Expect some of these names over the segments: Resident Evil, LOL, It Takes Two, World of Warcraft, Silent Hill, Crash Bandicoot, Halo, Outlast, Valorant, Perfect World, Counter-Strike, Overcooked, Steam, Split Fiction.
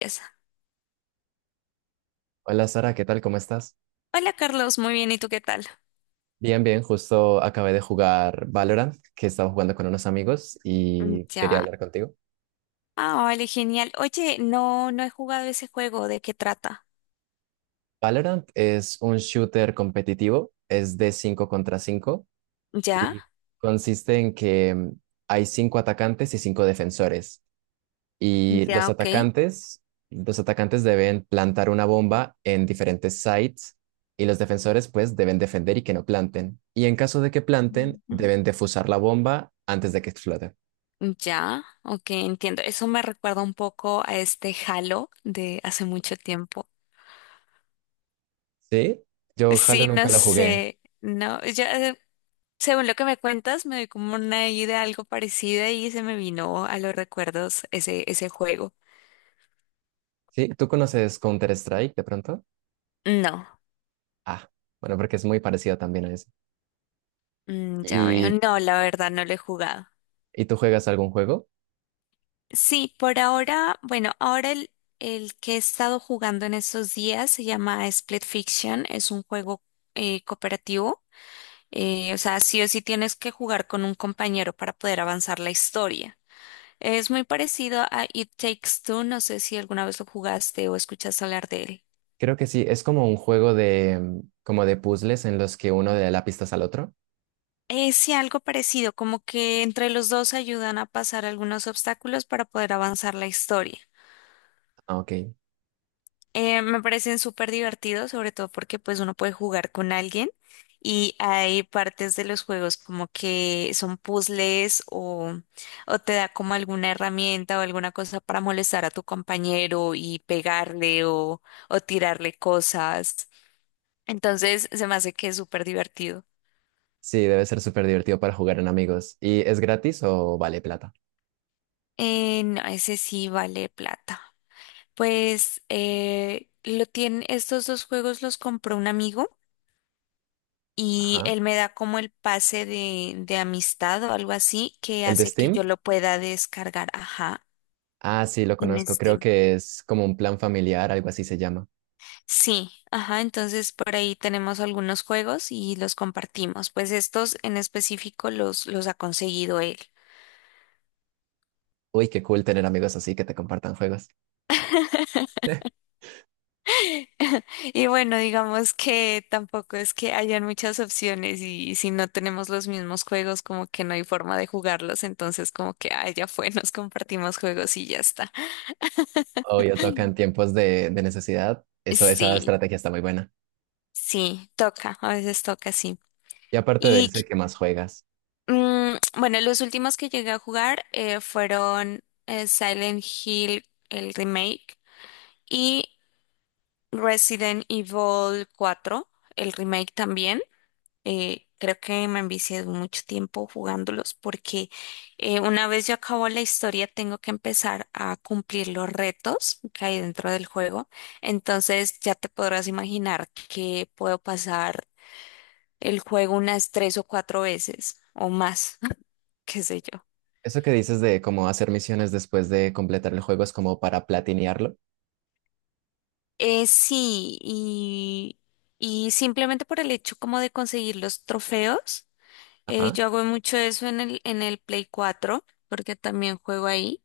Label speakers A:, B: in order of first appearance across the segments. A: Empieza.
B: Hola Sara, ¿qué tal? ¿Cómo estás?
A: Hola Carlos, muy bien, ¿y tú qué tal?
B: Bien, bien, justo acabé de jugar Valorant, que estaba jugando con unos amigos y quería
A: Ya.
B: hablar contigo.
A: Ah, vale, genial. Oye, no, no he jugado ese juego, ¿de qué trata?
B: Valorant es un shooter competitivo, es de 5 contra 5
A: Ya,
B: y consiste en que hay 5 atacantes y 5 defensores. Y
A: ya,
B: los
A: ok.
B: atacantes, los atacantes deben plantar una bomba en diferentes sites y los defensores pues deben defender y que no planten. Y en caso de que planten, deben defusar la bomba antes de que explote.
A: Ujú. Ya, ok, entiendo. Eso me recuerda un poco a este Halo de hace mucho tiempo.
B: Sí, yo Halo
A: Sí,
B: nunca
A: no
B: lo jugué.
A: sé, no, yo, según lo que me cuentas, me doy como una idea algo parecida y se me vino a los recuerdos ese juego.
B: Sí, ¿tú conoces Counter-Strike de pronto?
A: No,
B: Ah, bueno, porque es muy parecido también a eso.
A: ya veo,
B: ¿Y,
A: no, la verdad no lo he jugado.
B: y tú juegas algún juego?
A: Sí, por ahora, bueno, el que he estado jugando en estos días se llama Split Fiction, es un juego cooperativo, o sea, sí o sí tienes que jugar con un compañero para poder avanzar la historia. Es muy parecido a It Takes Two, no sé si alguna vez lo jugaste o escuchaste hablar de él.
B: Creo que sí, es como un juego de, como de puzzles en los que uno le da la pistas al otro.
A: Sí, algo parecido, como que entre los dos ayudan a pasar algunos obstáculos para poder avanzar la historia.
B: Ah, ok.
A: Me parecen súper divertidos, sobre todo porque pues uno puede jugar con alguien y hay partes de los juegos como que son puzzles o te da como alguna herramienta o alguna cosa para molestar a tu compañero y pegarle o tirarle cosas. Entonces se me hace que es súper divertido.
B: Sí, debe ser súper divertido para jugar en amigos. ¿Y es gratis o vale plata?
A: No, ese sí vale plata. Pues lo tienen, estos dos juegos los compró un amigo. Y
B: Ajá.
A: él me da como el pase de amistad o algo así que
B: ¿El de
A: hace que yo
B: Steam?
A: lo pueda descargar, ajá,
B: Ah, sí, lo
A: en
B: conozco. Creo
A: Steam.
B: que es como un plan familiar, algo así se llama.
A: Sí, ajá, entonces por ahí tenemos algunos juegos y los compartimos. Pues estos en específico los ha conseguido él.
B: Uy, qué cool tener amigos así que te compartan juegos.
A: Y bueno, digamos que tampoco es que hayan muchas opciones y si no tenemos los mismos juegos, como que no hay forma de jugarlos, entonces como que, ah, ya fue, nos compartimos juegos y ya está.
B: Obvio, toca en tiempos de necesidad. Eso, esa
A: Sí,
B: estrategia está muy buena.
A: sí, toca, a veces toca, sí.
B: Y aparte de
A: Y
B: ese, ¿qué más juegas?
A: bueno, los últimos que llegué a jugar fueron Silent Hill, el remake, y Resident Evil 4, el remake también. Creo que me envicié mucho tiempo jugándolos porque una vez yo acabo la historia tengo que empezar a cumplir los retos que hay dentro del juego. Entonces ya te podrás imaginar que puedo pasar el juego unas tres o cuatro veces o más, qué sé yo.
B: Eso que dices de cómo hacer misiones después de completar el juego es como para platinearlo.
A: Sí, y simplemente por el hecho como de conseguir los trofeos,
B: Ajá.
A: yo hago mucho eso en el Play 4 porque también juego ahí,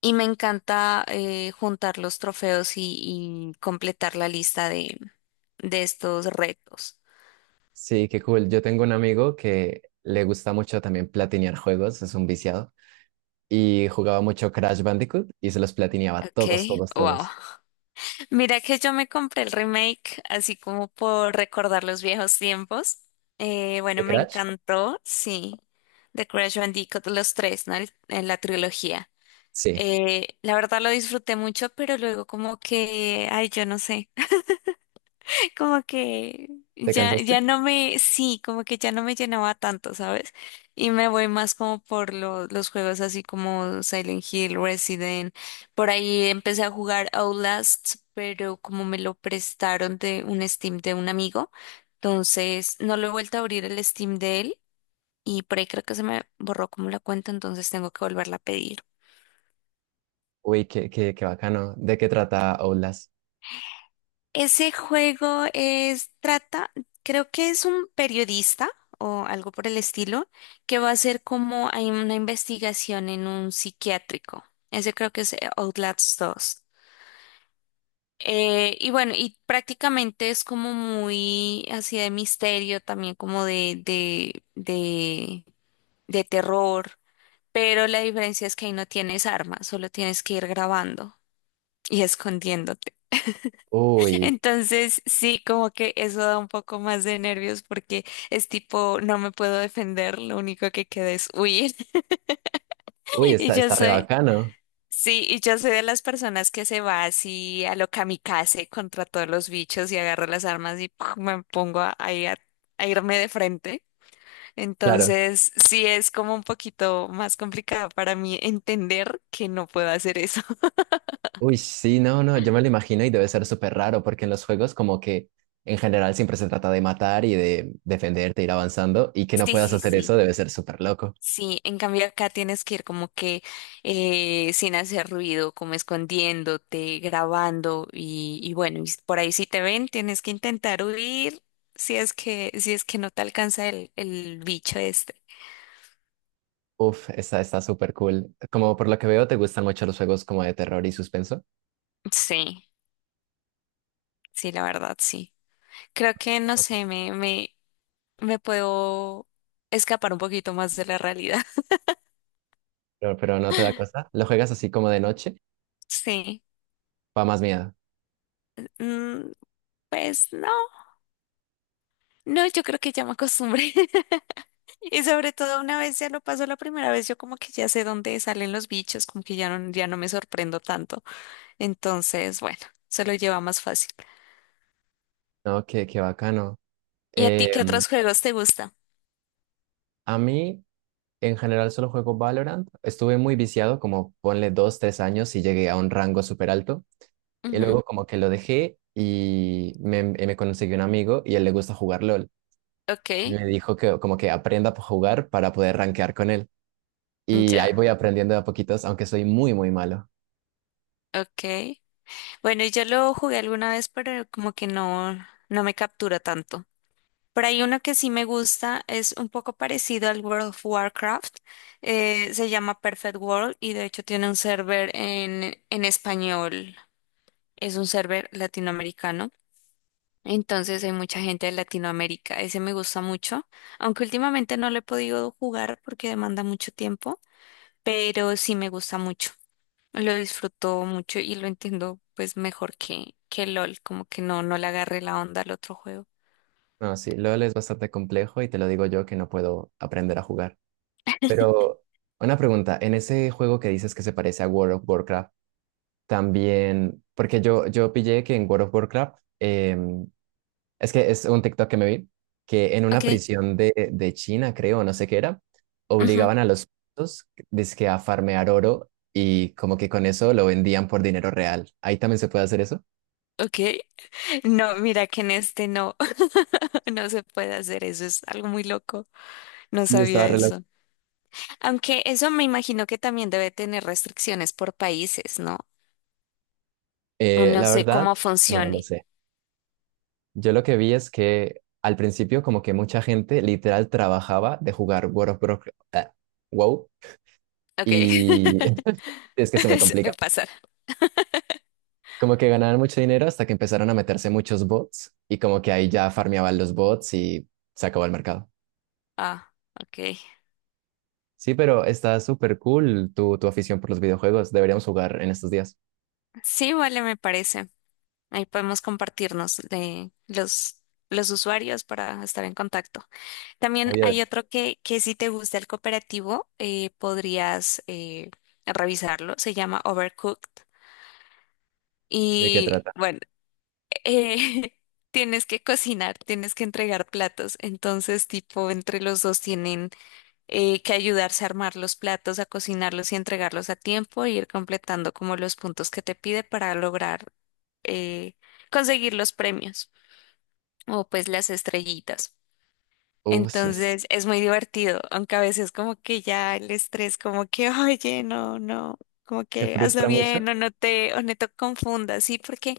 A: y me encanta juntar los trofeos y completar la lista de estos retos.
B: Sí, qué cool. Yo tengo un amigo que le gusta mucho también platinear juegos, es un viciado, y jugaba mucho Crash Bandicoot y se los platineaba
A: Ok,
B: todos, todos,
A: wow.
B: todos.
A: Mira que yo me compré el remake así como por recordar los viejos tiempos. Bueno,
B: ¿De
A: me
B: Crash?
A: encantó, sí. The Crash Bandicoot, los tres, ¿no? En la trilogía.
B: Sí.
A: La verdad lo disfruté mucho, pero luego como que, ay, yo no sé como que
B: ¿Te
A: ya
B: cansaste?
A: no me, sí, como que ya no me llenaba tanto, ¿sabes? Y me voy más como por los juegos así como Silent Hill, Resident. Por ahí empecé a jugar Outlast, pero como me lo prestaron de un Steam de un amigo, entonces no lo he vuelto a abrir el Steam de él y por ahí creo que se me borró como la cuenta, entonces tengo que volverla a pedir.
B: Uy, qué bacano. ¿De qué trata Outlast?
A: Ese juego es, trata, creo que es un periodista o algo por el estilo, que va a hacer como hay una investigación en un psiquiátrico. Ese creo que es Outlast 2. Y bueno, y prácticamente es como muy así de misterio, también como de terror, pero la diferencia es que ahí no tienes armas, solo tienes que ir grabando y escondiendo.
B: Uy,
A: Entonces, sí, como que eso da un poco más de nervios porque es tipo, no me puedo defender, lo único que queda es huir.
B: uy,
A: Y
B: está,
A: yo
B: está re
A: soy,
B: bacano.
A: sí, y yo soy de las personas que se va así a lo kamikaze contra todos los bichos y agarro las armas y ¡pum! Me pongo a, ahí a irme de frente.
B: Claro.
A: Entonces, sí es como un poquito más complicado para mí entender que no puedo hacer eso.
B: Uy, sí, no, no, yo me lo imagino y debe ser súper raro porque en los juegos como que en general siempre se trata de matar y de defenderte, ir avanzando y que no
A: Sí,
B: puedas
A: sí,
B: hacer
A: sí.
B: eso debe ser súper loco.
A: Sí, en cambio acá tienes que ir como que sin hacer ruido, como escondiéndote, grabando y bueno, y por ahí si te ven tienes que intentar huir si es que, si es que no te alcanza el bicho este.
B: Uf, está, está súper cool. Como por lo que veo te gustan mucho los juegos como de terror y suspenso.
A: Sí, sí, la verdad, sí. Creo que, no
B: Bacán.
A: sé, me puedo escapar un poquito más de la realidad.
B: Pero no te da cosa. ¿Lo juegas así como de noche?
A: Sí,
B: Va más miedo.
A: Mm, pues no, no, yo creo que ya me acostumbré. Y sobre todo una vez ya lo pasó la primera vez, yo como que ya sé dónde salen los bichos, como que ya no, ya no me sorprendo tanto. Entonces, bueno, se lo lleva más fácil.
B: No, qué, qué bacano.
A: ¿Y a ti qué? Sí.
B: Em,
A: Otros juegos te gusta.
B: a mí en general solo juego Valorant. Estuve muy viciado, como ponle dos, tres años y llegué a un rango súper alto. Y
A: Ujú.
B: luego como que lo dejé y me conseguí un amigo y a él le gusta jugar LOL.
A: Ok,
B: Y me dijo que como que aprenda a jugar para poder rankear con él. Y ahí
A: ya,
B: voy aprendiendo de a poquitos, aunque soy muy, muy malo.
A: ok. Bueno, y yo lo jugué alguna vez, pero como que no, no me captura tanto. Por ahí uno que sí me gusta es un poco parecido al World of Warcraft. Se llama Perfect World y de hecho tiene un server en español. Es un server latinoamericano. Entonces hay mucha gente de Latinoamérica. Ese me gusta mucho, aunque últimamente no lo he podido jugar porque demanda mucho tiempo, pero sí me gusta mucho. Lo disfruto mucho y lo entiendo pues mejor que LOL, como que no, no le agarré la onda al otro juego.
B: No, sí, LOL es bastante complejo y te lo digo yo que no puedo aprender a jugar. Pero una pregunta, en ese juego que dices que se parece a World of Warcraft, también, porque yo pillé que en World of Warcraft es que es un TikTok que me vi, que en una
A: Ok,
B: prisión de China, creo, no sé qué era,
A: ujú,
B: obligaban a los presos, dizque a farmear oro y como que con eso lo vendían por dinero real. Ahí también se puede hacer eso.
A: ok. No, mira que en este no, no se puede hacer eso, es algo muy loco. No
B: Sí,
A: sabía
B: estaba re loco.
A: eso. Aunque eso me imagino que también debe tener restricciones por países, ¿no? No
B: La
A: sé
B: verdad,
A: cómo
B: no lo
A: funcione.
B: sé. Yo lo que vi es que al principio como que mucha gente literal trabajaba de jugar World of Warcraft, ah, WoW,
A: Ok,
B: y es que se me
A: suele
B: complica.
A: pasar.
B: Como que ganaban mucho dinero hasta que empezaron a meterse muchos bots y como que ahí ya farmeaban los bots y se acabó el mercado.
A: Ah, ok.
B: Sí, pero está súper cool tu, tu afición por los videojuegos. Deberíamos jugar en estos días.
A: Sí, vale, me parece. Ahí podemos compartirnos de los usuarios para estar en contacto. También
B: Oye, ¿de,
A: hay otro que si te gusta el cooperativo, podrías revisarlo. Se llama Overcooked.
B: de qué
A: Y
B: trata?
A: bueno, eh, tienes que cocinar, tienes que entregar platos. Entonces, tipo, entre los dos tienen que ayudarse a armar los platos, a cocinarlos y entregarlos a tiempo, e ir completando como los puntos que te pide para lograr eh, conseguir los premios o pues las estrellitas.
B: Uf, se-
A: Entonces es muy divertido, aunque a veces como que ya el estrés, como que, oye, no, no, como
B: ¿te
A: que hazlo
B: frustra mucho?
A: bien o no te confundas, ¿sí? Porque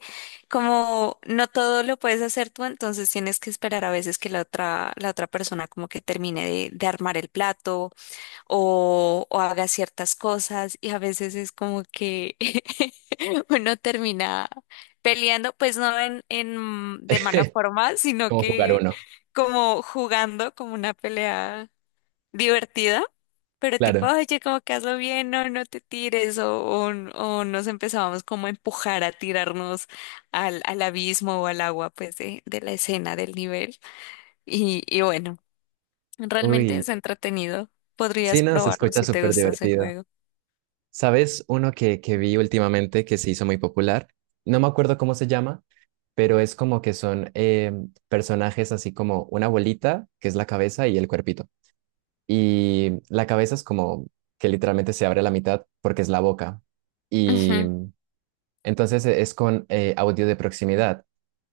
A: como no todo lo puedes hacer tú, entonces tienes que esperar a veces que la otra persona como que termine de armar el plato o haga ciertas cosas y a veces es como que uno termina peleando, pues no en de mala forma, sino
B: Como jugar
A: que
B: uno,
A: como jugando como una pelea divertida. Pero tipo,
B: claro.
A: oye, como que hazlo bien, no, no te tires, o, o nos empezábamos como a empujar, a tirarnos al abismo o al agua, pues, de la escena, del nivel. Y bueno. Realmente
B: Uy,
A: es entretenido.
B: sí,
A: Podrías
B: no, se
A: probarlo
B: escucha
A: si te
B: súper
A: gusta ese
B: divertido.
A: juego.
B: ¿Sabes uno que vi últimamente que se hizo muy popular? No me acuerdo cómo se llama, pero es como que son personajes así como una bolita, que es la cabeza y el cuerpito. Y la cabeza es como que literalmente se abre a la mitad porque es la boca. Y
A: Ujú.
B: entonces es con audio de proximidad.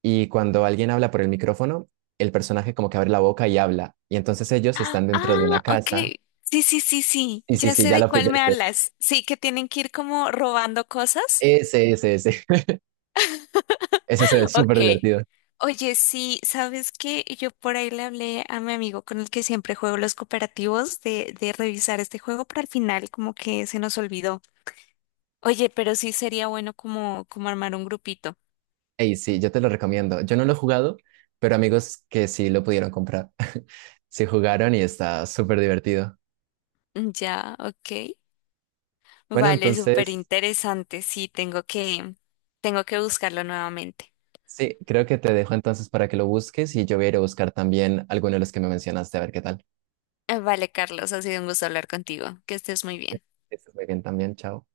B: Y cuando alguien habla por el micrófono, el personaje como que abre la boca y habla. Y entonces ellos
A: Ah,
B: están dentro de una
A: ah,
B: casa.
A: ok. Sí, sí, sí, sí.
B: Sí, sí,
A: Ya
B: sí,
A: sé
B: ya
A: de
B: lo
A: cuál me
B: pillaste.
A: hablas. Sí, que tienen que ir como robando cosas.
B: Ese, ese, ese. Ese se ve
A: Ok.
B: súper divertido.
A: Oye, sí, ¿sabes qué? Yo por ahí le hablé a mi amigo con el que siempre juego los cooperativos de revisar este juego, pero al final como que se nos olvidó. Oye, pero sí sería bueno como, como armar un grupito.
B: Ey, sí, yo te lo recomiendo. Yo no lo he jugado, pero amigos que sí lo pudieron comprar. Sí jugaron y está súper divertido.
A: Ya, ok.
B: Bueno,
A: Vale, súper
B: entonces...
A: interesante. Sí, tengo que buscarlo nuevamente.
B: Sí, creo que te dejo entonces para que lo busques y yo voy a ir a buscar también alguno de los que me mencionaste, a ver qué tal.
A: Vale, Carlos, ha sido un gusto hablar contigo. Que estés muy bien.
B: Que estés muy bien también, chao.